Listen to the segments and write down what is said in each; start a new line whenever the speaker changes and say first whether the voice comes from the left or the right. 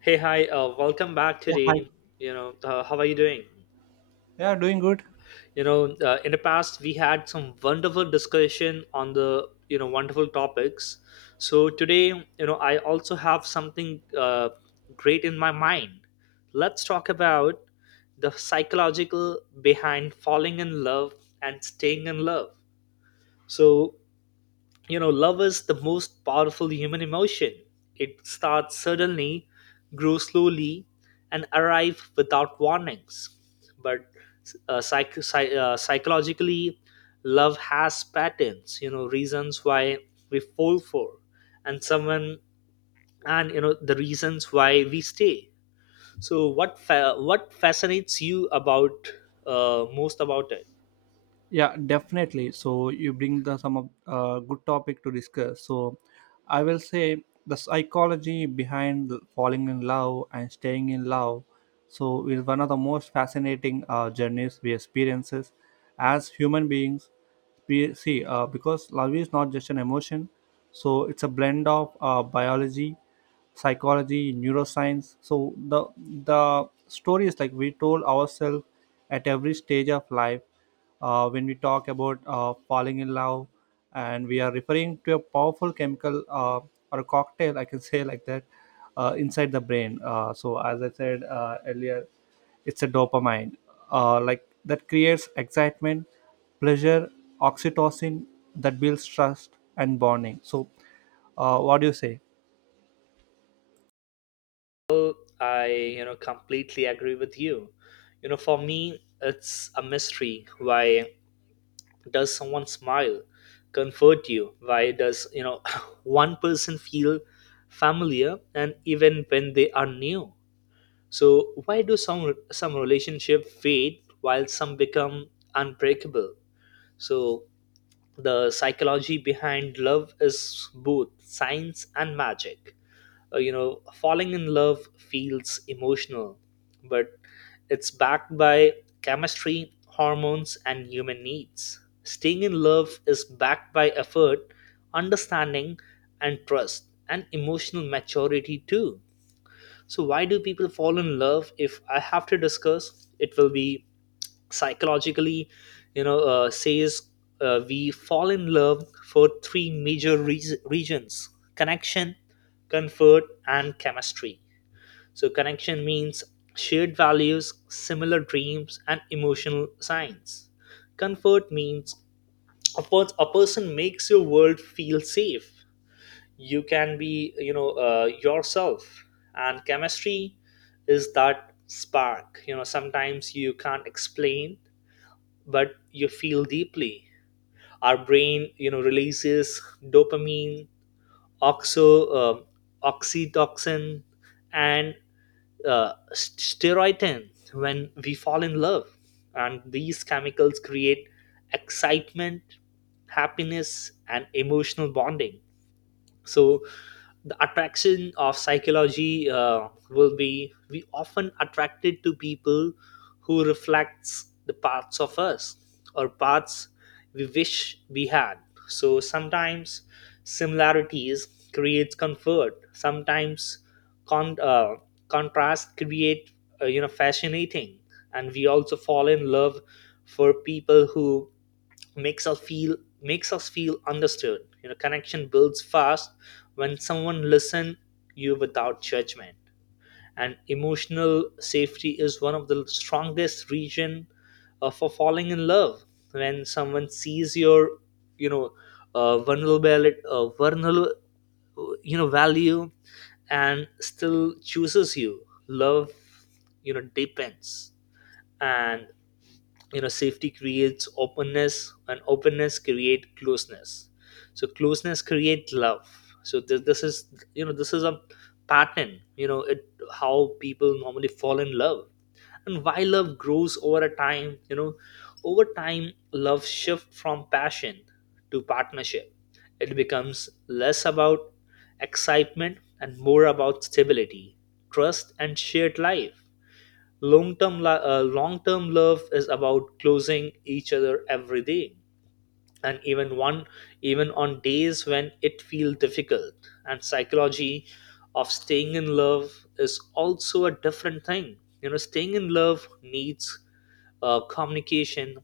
left: Hey, hi, welcome back
right: Yeah, hi.
left: today. You know, how are you doing?
right: Yeah, doing good.
left: You know, in the past, we had some wonderful discussion on the wonderful topics. So today, I also have something great in my mind. Let's talk about the psychological behind falling in love and staying in love. So, love is the most powerful human emotion. It starts suddenly, grows slowly, and arrives without warnings, but psychologically, love has patterns, reasons why we fall for and someone, and the reasons why we stay. So what fascinates you about most about it?
right: Yeah, definitely. So you bring the some of good topic to discuss. So I will say the psychology behind the falling in love and staying in love so is one of the most fascinating journeys we experiences as human beings. We see because love is not just an emotion, so it's a blend of biology, psychology, neuroscience. So the story is like we told ourselves at every stage of life. When we talk about falling in love, and we are referring to a powerful chemical or a cocktail, I can say like that, inside the brain. So, as I said earlier, it's a dopamine, like that creates excitement, pleasure, oxytocin that builds trust and bonding. So, what do you say?
left: Oh, I completely agree with you. You know, for me, it's a mystery. Why does someone smile, comfort you? Why does, one person feel familiar and even when they are new? So why do some relationship fade while some become unbreakable? So the psychology behind love is both science and magic. Falling in love feels emotional, but it's backed by chemistry, hormones, and human needs. Staying in love is backed by effort, understanding, and trust, and emotional maturity too. So why do people fall in love? If I have to discuss, it will be psychologically. Says, we fall in love for three major regions: connection, comfort, and chemistry. So connection means shared values, similar dreams, and emotional signs. Comfort means a person makes your world feel safe. You can be, yourself. And chemistry is that spark. Sometimes you can't explain, but you feel deeply. Our brain, releases dopamine, oxo, uh, oxytocin, and serotonin when we fall in love, and these chemicals create excitement, happiness, and emotional bonding. So the attraction of psychology will be we often attracted to people who reflects the parts of us, or parts we wish we had. So sometimes similarities creates comfort, sometimes con- uh, contrast create fascinating. And we also fall in love for people who makes us feel makes us feel understood. Connection builds fast when someone listens you without judgment. And emotional safety is one of the strongest region for falling in love. When someone sees your, you know vulnerability, vulnerable, value, and still chooses you, love, depends. And, safety creates openness, and openness create closeness. So closeness create love. So this is, this is a pattern. It, how people normally fall in love, and why love grows over a time. Over time, love shift from passion to partnership. It becomes less about excitement and more about stability, trust, and shared life. Long term love is about closing each other every day, and even on days when it feels difficult. And psychology of staying in love is also a different thing. Staying in love needs communication,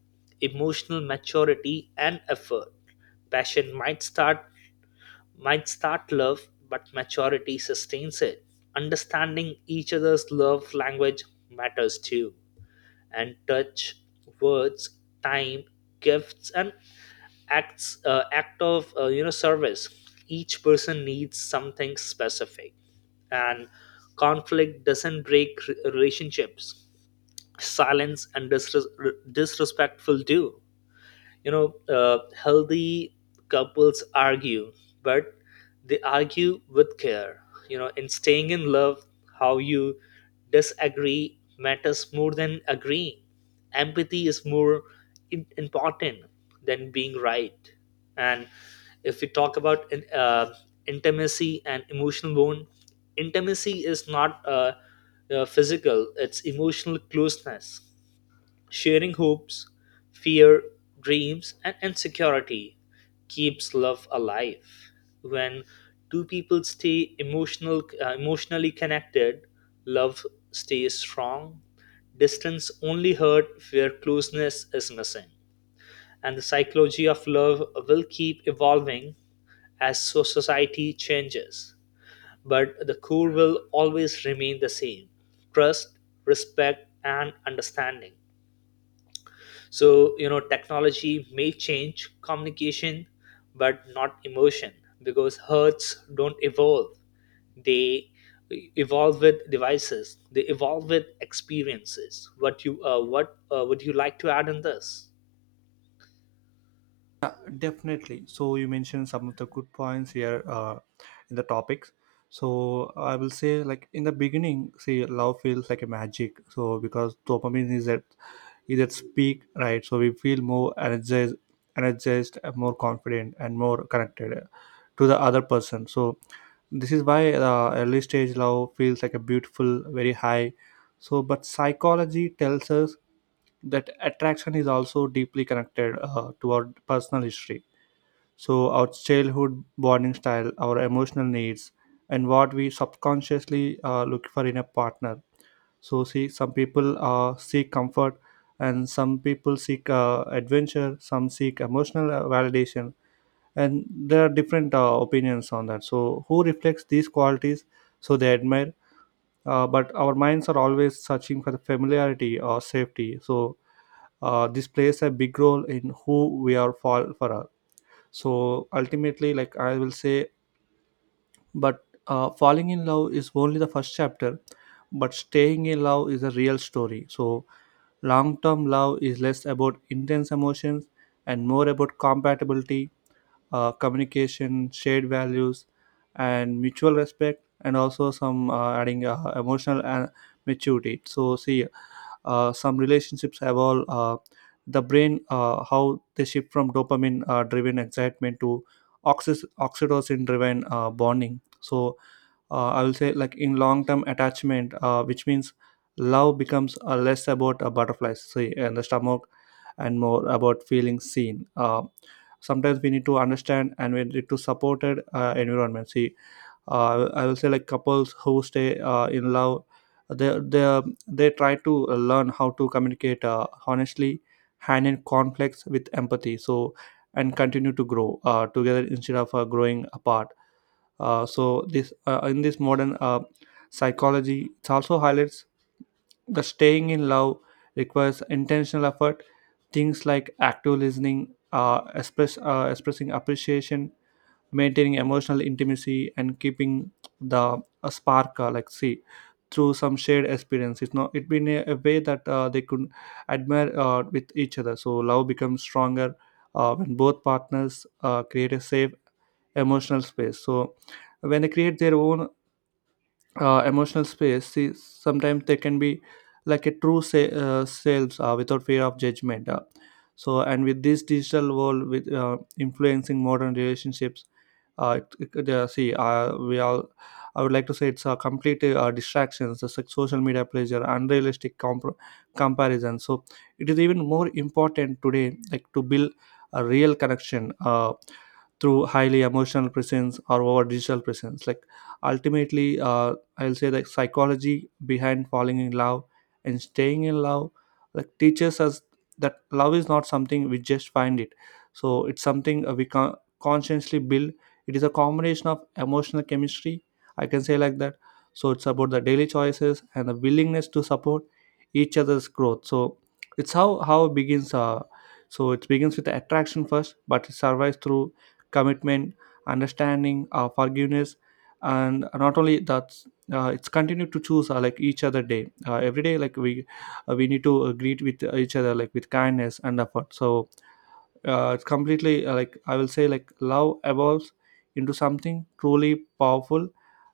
left: emotional maturity, and effort. Passion might start love, but maturity sustains it. Understanding each other's love language matters too, and touch, words, time, gifts, and act of, service. Each person needs something specific, and conflict doesn't break relationships. Silence and disres- disrespectful do. Healthy couples argue, but they argue with care. In staying in love, how you disagree matters more than agreeing. Empathy is more important than being right. And if we talk about intimacy and emotional bond, intimacy is not physical. It's emotional closeness. Sharing hopes, fear, dreams, and insecurity keeps love alive. When two people stay emotional, emotionally connected, love stays strong. Distance only hurt where closeness is missing. And the psychology of love will keep evolving as society changes. But the core will always remain the same: trust, respect, and understanding. So technology may change communication, but not emotion, because hearts don't evolve. They evolve with devices. They evolve with experiences. What would you like to add in this?
right: Yeah, definitely. So you mentioned some of the good points here in the topics. So I will say, like in the beginning, see, love feels like a magic. So because dopamine is at its peak, right? So we feel more energized, and more confident, and more connected to the other person. So this is why early stage love feels like a beautiful, very high. So, but psychology tells us that attraction is also deeply connected to our personal history. So, our childhood bonding style, our emotional needs, and what we subconsciously look for in a partner. So, see, some people seek comfort, and some people seek adventure, some seek emotional validation, and there are different opinions on that. So, who reflects these qualities so they admire? But our minds are always searching for the familiarity or safety. So, this plays a big role in who we are fall for her. So ultimately, like I will say, but falling in love is only the first chapter, but staying in love is a real story. So long term love is less about intense emotions and more about compatibility, communication, shared values, and mutual respect, and also some adding emotional and maturity. So, see, some relationships have all the brain how they shift from dopamine driven excitement to oxytocin driven bonding. So, I will say like in long term attachment, which means love becomes less about butterflies, see, and the stomach, and more about feeling seen. Sometimes we need to understand and we need to supported environment, see. I will say like couples who stay in love, they they they try to learn how to communicate honestly, handle conflicts with empathy, so and continue to grow together instead of growing apart. So this in this modern psychology, it also highlights that staying in love requires intentional effort. Things like active listening, expressing appreciation, maintaining emotional intimacy, and keeping the a spark like, see, through some shared experience. It's not it been a way that they could admire with each other. So love becomes stronger when both partners create a safe emotional space, so when they create their own emotional space, see, sometimes they can be like a true selves without fear of judgment. So and with this digital world with influencing modern relationships, see, we all I would like to say it's a complete distractions, the social media pleasure, unrealistic comparison. So it is even more important today like to build a real connection. Through highly emotional presence or over digital presence, like ultimately, I'll say the psychology behind falling in love and staying in love like teaches us that love is not something we just find it. So it's something we can consciously build. It is a combination of emotional chemistry, I can say like that. So it's about the daily choices and the willingness to support each other's growth. So it's how it begins. So it begins with the attraction first, but it survives through commitment, understanding, forgiveness, and not only that, it's continued to choose like each other day. Every day, like we need to greet with each other like with kindness and effort. So it's completely like I will say like love evolves into something truly powerful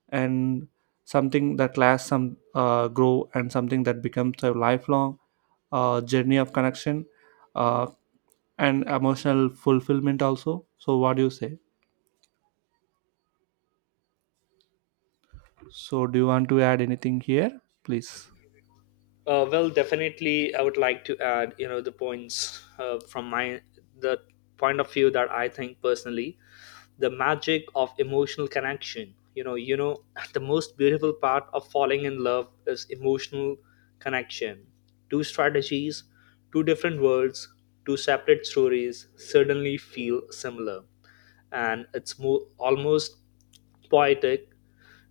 right: and something that lasts, some grow, and something that becomes a lifelong journey of connection, uh, and emotional fulfillment also. So what do you say? So, do you want to add anything here, please?
left: Well, definitely, I would like to add, the points from my the point of view that I think personally, the magic of emotional connection. The most beautiful part of falling in love is emotional connection. Two strategies, two different worlds, two separate stories suddenly feel similar, and it's more almost poetic.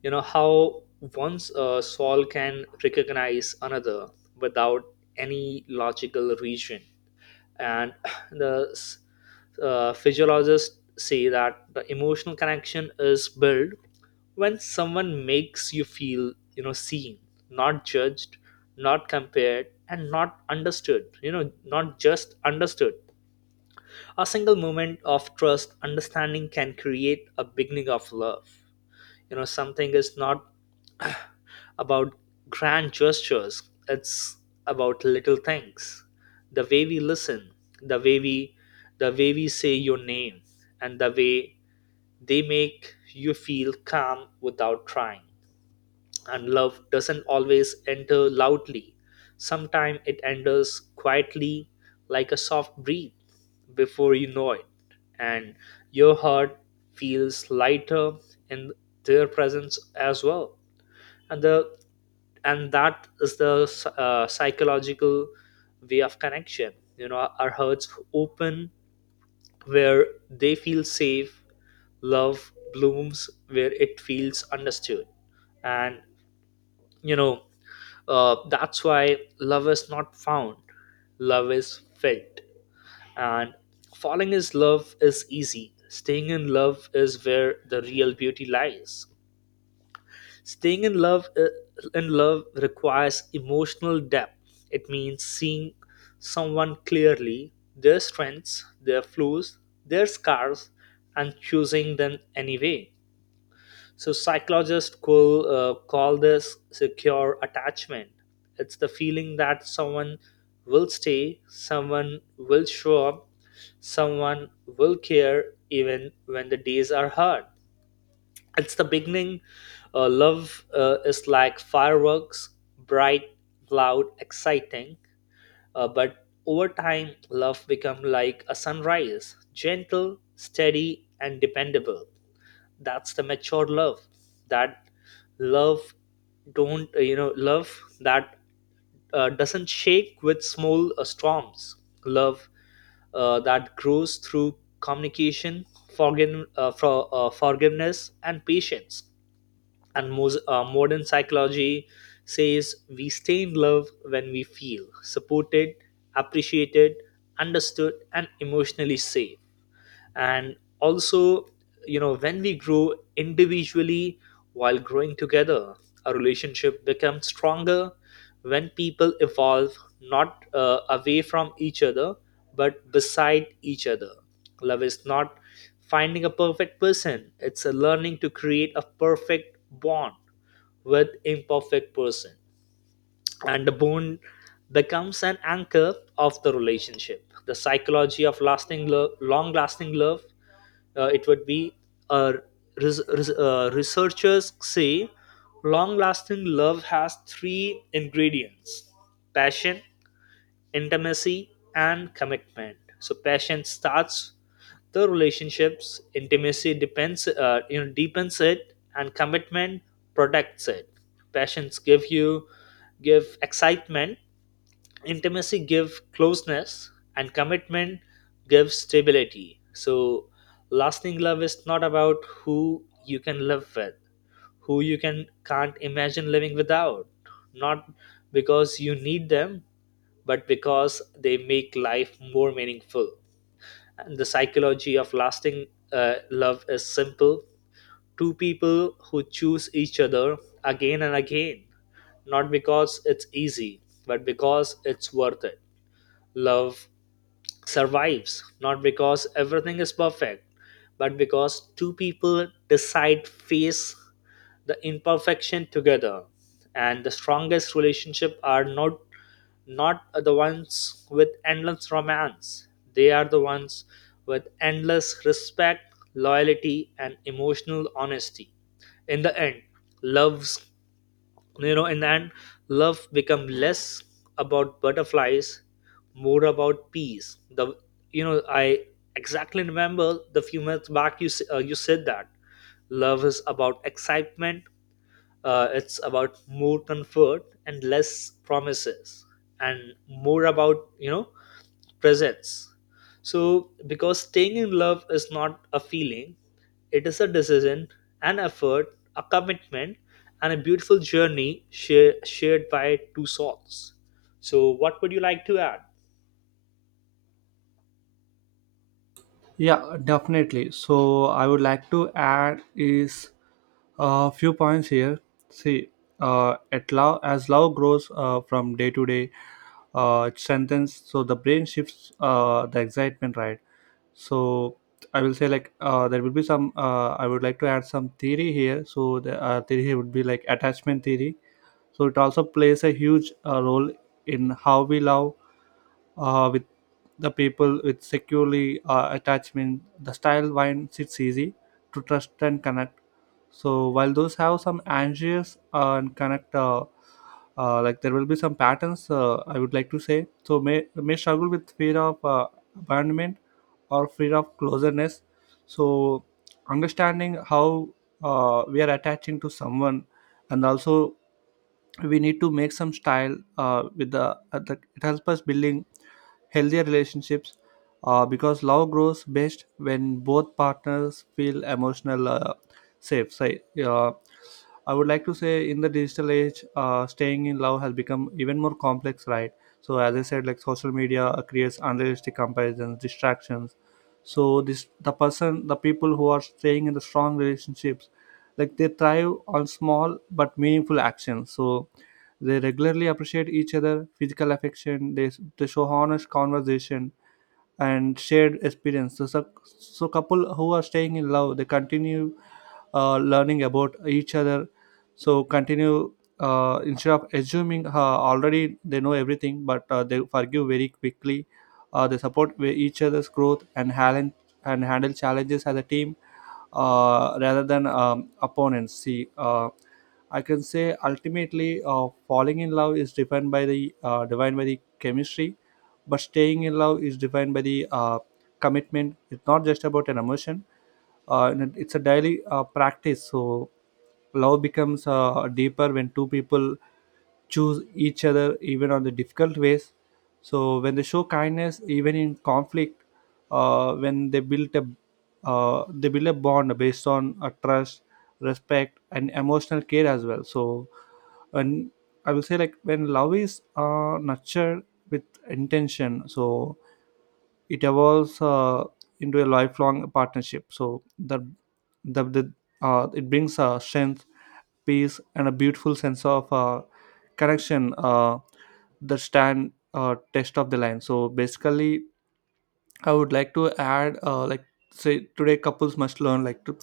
left: How once a soul can recognize another without any logical reason. And the physiologists say that the emotional connection is built when someone makes you feel, seen, not judged, not compared, and not understood. Not just understood. A single moment of trust understanding can create a beginning of love. Something is not about grand gestures. It's about little things: the way we listen, the way we the way we say your name, and the way they make you feel calm without trying. And love doesn't always enter loudly. Sometimes it enters quietly, like a soft breath, before you know it, and your heart feels lighter in their presence as well. And the and that is the psychological way of connection. You know, our hearts open where they feel safe. Love blooms where it feels understood, and, you know that's why love is not found, love is felt. And falling in love is easy. Staying in love is where the real beauty lies. Staying in love requires emotional depth. It means seeing someone clearly, their strengths, their flaws, their scars, and choosing them anyway. So psychologists call this secure attachment. It's the feeling that someone will stay, someone will show up, someone will care even when the days are hard. It's the beginning. Love is like fireworks: bright, loud, exciting. But over time, love becomes like a sunrise: gentle, steady, and dependable. That's the mature love, that love don't love that doesn't shake with small storms, love that grows through communication, forgiveness, and patience. And most modern psychology says we stay in love when we feel supported, appreciated, understood, and emotionally safe. And also, when we grow individually while growing together, a relationship becomes stronger when people evolve, not away from each other, but beside each other. Love is not finding a perfect person. It's a learning to create a perfect bond with imperfect person. And the bond becomes an anchor of the relationship. The psychology of lasting love, long lasting love, it would be, uh, researchers say long lasting love has three ingredients: passion, intimacy, and commitment. So passion starts the relationships, intimacy depends you know deepens it, and commitment protects it. Passions give you give excitement, intimacy give closeness, and commitment gives stability. So lasting love is not about who you can live with, who you can't imagine living without, not because you need them, but because they make life more meaningful. And the psychology of lasting love is simple. Two people who choose each other again and again, not because it's easy, but because it's worth it. Love survives not because everything is perfect, but because two people decide face the imperfection together. And the strongest relationship are not the ones with endless romance. They are the ones with endless respect, loyalty, and emotional honesty. In the end, loves, you know and then love become less about butterflies, more about peace. The you know i exactly remember the few months back, you said that love is about excitement. It's about more comfort and less promises, and more about, presence. So because staying in love is not a feeling, it is a decision, an effort, a commitment, and a beautiful journey shared by two souls. So what would you like to add?
right: Yeah, definitely. So, I would like to add is a few points here. See, at love as love grows from day to day, it strengthens. So the brain shifts the excitement, right? So I will say like there will be some. I would like to add some theory here. So the theory here would be like attachment theory. So it also plays a huge role in how we love with the people with securely attachment. The style wine sits easy to trust and connect. So while those have some anxious and connect, like there will be some patterns. I would like to say so may struggle with fear of abandonment or fear of closeness. So understanding how we are attaching to someone and also we need to make some style with the it helps us building healthier relationships because love grows best when both partners feel emotional safe. So, uh, I would like to say in the digital age staying in love has become even more complex, right? So as I said like social media creates unrealistic comparisons, distractions. So this the person, the people who are staying in the strong relationships, like they thrive on small but meaningful actions. So they regularly appreciate each other, physical affection, they show honest conversation and shared experience. So, so couple who are staying in love they continue learning about each other. So continue instead of assuming already they know everything, but they forgive very quickly. They support each other's growth and and handle challenges as a team, rather than opponents. See, I can say ultimately, falling in love is defined by the chemistry, but staying in love is defined by the commitment. It's not just about an emotion, and it's a daily practice. So love becomes deeper when two people choose each other even on the difficult ways. So when they show kindness even in conflict, when they build a bond based on a trust, respect, and emotional care as well. So and I will say like when love is nurtured with intention, so it evolves into a lifelong partnership. So the it brings strength, peace, and a beautiful sense of connection that stand test of the line. So basically I would like to add, like, say, today couples must learn, like, to,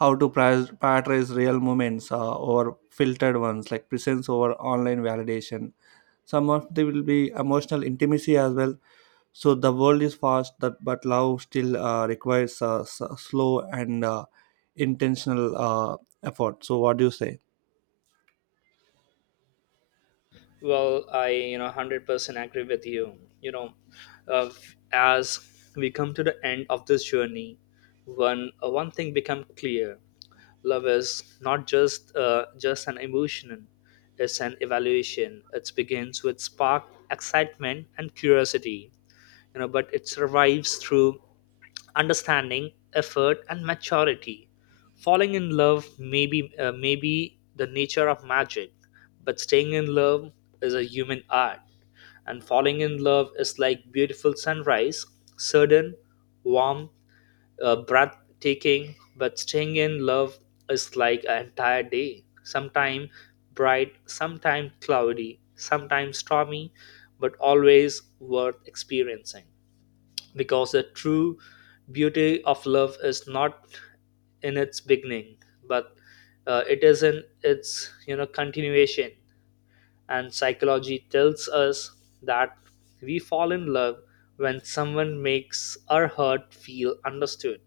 right: how to prioritize real moments over filtered ones, like presence over online validation. Some of they will be emotional intimacy as well. So the world is fast, that but love still requires slow and intentional effort. So what do you say?
left: Well, I 100% agree with you. You know, uh, as we come to the end of this journey, one thing become clear: love is not just an emotion; it's an evaluation. It begins with spark, excitement, and curiosity. You know, but it survives through understanding, effort, and maturity. Falling in love may be the nature of magic, but staying in love is a human art. And falling in love is like beautiful sunrise: sudden, warm, breathtaking. But staying in love is like an entire day. Sometimes bright, sometimes cloudy, sometimes stormy, but always worth experiencing because the true beauty of love is not in its beginning but it is in its continuation. And psychology tells us that we fall in love when someone makes our heart feel understood,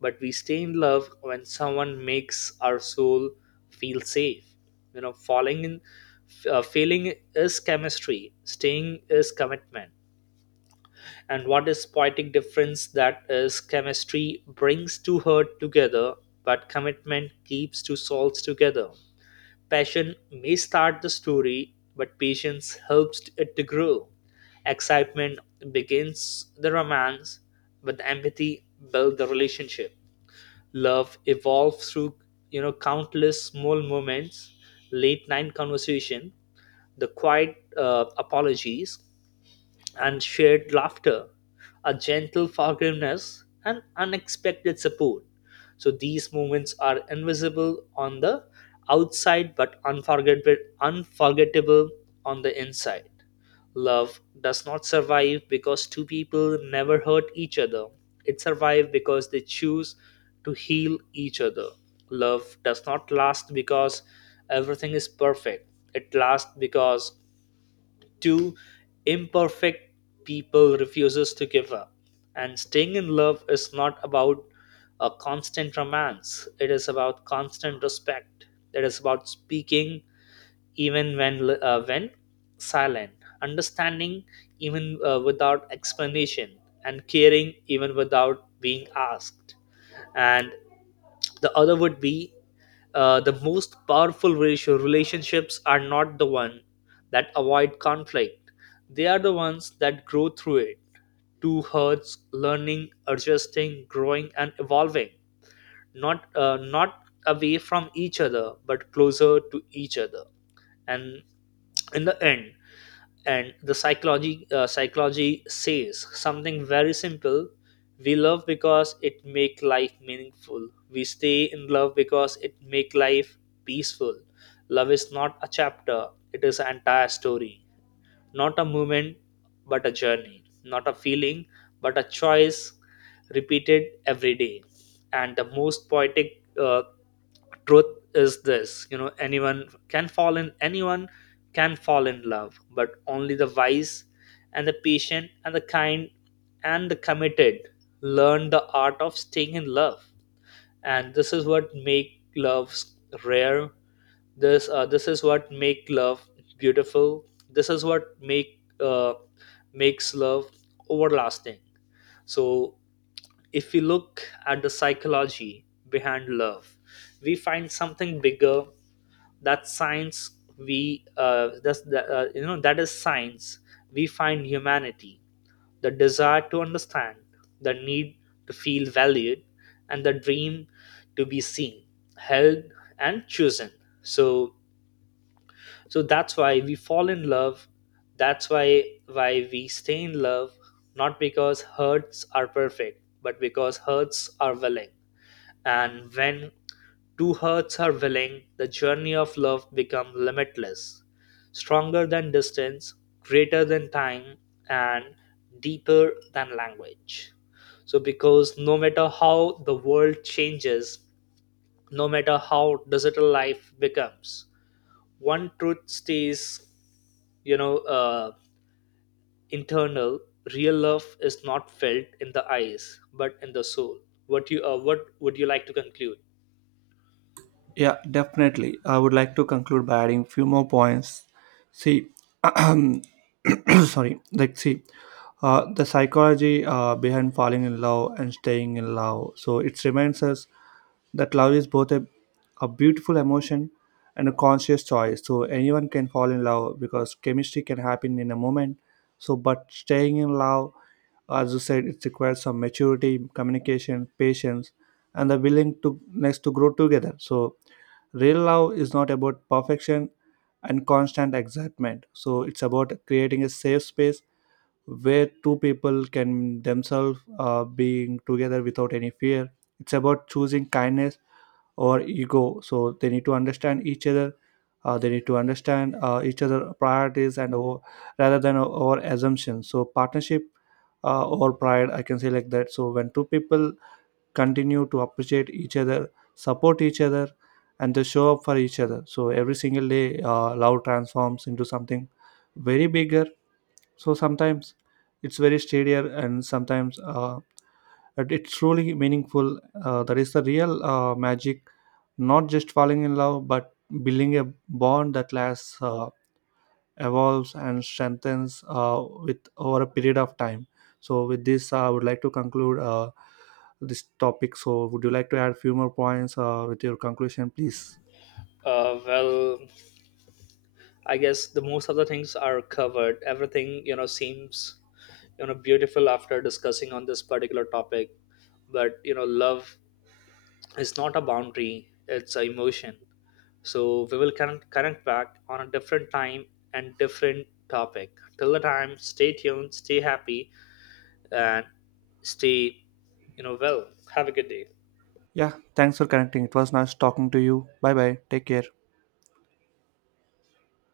left: but we stay in love when someone makes our soul feel safe. You know falling in failing is chemistry, staying is commitment. And what is poetic difference, that is chemistry brings two hurt together but commitment keeps two souls together. Passion may start the story but patience helps it to grow. Excitement begins the romance but the empathy builds the relationship. Love evolves through countless small moments: late night conversation, the quiet apologies and shared laughter, a gentle forgiveness and unexpected support. So these moments are invisible on the outside but unforgettable, unforgettable on the inside. Love does not survive because two people never hurt each other. It survives because they choose to heal each other. Love does not last because everything is perfect. It lasts because two imperfect people refuses to give up. And staying in love is not about a constant romance. It is about constant respect. It is about speaking even when silent, understanding even without explanation, and caring even without being asked. And the other would be, the most powerful ratio relationships are not the one that avoid conflict, they are the ones that grow through it. Two hearts learning, adjusting, growing and evolving, not away from each other but closer to each other. And in the end, and the psychology, psychology says something very simple: we love because it make life meaningful, we stay in love because it make life peaceful. Love is not a chapter, it is an entire story. Not a moment but a journey, not a feeling but a choice repeated every day. And the most poetic truth is this, anyone can fall in, anyone can fall in love, but only the wise and the patient and the kind and the committed learn the art of staying in love. And this is what make loves rare. This is what make love beautiful. This is what make makes love overlasting. So, if we look at the psychology behind love, we find something bigger that science. We uh, that's that, uh, you know that is science. We find humanity, the desire to understand, the need to feel valued, and the dream to be seen, held and chosen. So so that's why we fall in love, that's why we stay in love. Not because hurts are perfect but because hurts are willing. And when two hearts are willing, the journey of love becomes limitless, stronger than distance, greater than time, and deeper than language. So, because no matter how the world changes, no matter how digital life becomes, one truth stays. you know uh, Internal real love is not felt in the eyes but in the soul. What you what would you like to conclude?
right: Yeah, definitely. I would like to conclude by adding few more points. See, sorry, like, see, the psychology behind falling in love and staying in love, so it reminds us that love is both a beautiful emotion and a conscious choice. So anyone can fall in love because chemistry can happen in a moment. So but staying in love, as you said, it requires some maturity, communication, patience, and the willing to next to grow together. So real love is not about perfection and constant excitement. So it's about creating a safe space where two people can themselves being together without any fear. It's about choosing kindness or ego, so they need to understand each other. They need to understand each other priorities and over, rather than our assumptions, so partnership or pride, I can say like that. So when two people continue to appreciate each other, support each other, and they show up for each other, so every single day, love transforms into something very bigger. So sometimes it's very steadier and sometimes but it's truly meaningful, that is the real magic. Not just falling in love, but building a bond that lasts, evolves, and strengthens with over a period of time. So with this I would like to conclude this topic. So would you like to add a few more points with your conclusion please?
left: Well, I guess the most of the things are covered. Everything seems beautiful after discussing on this particular topic. But you know, love is not a boundary, it's an emotion. So we will connect back on a different time and different topic. Till the time, stay tuned, stay happy, and stay, well, have a good day.
right: Yeah, thanks for connecting. It was nice talking to you. Bye bye, take care.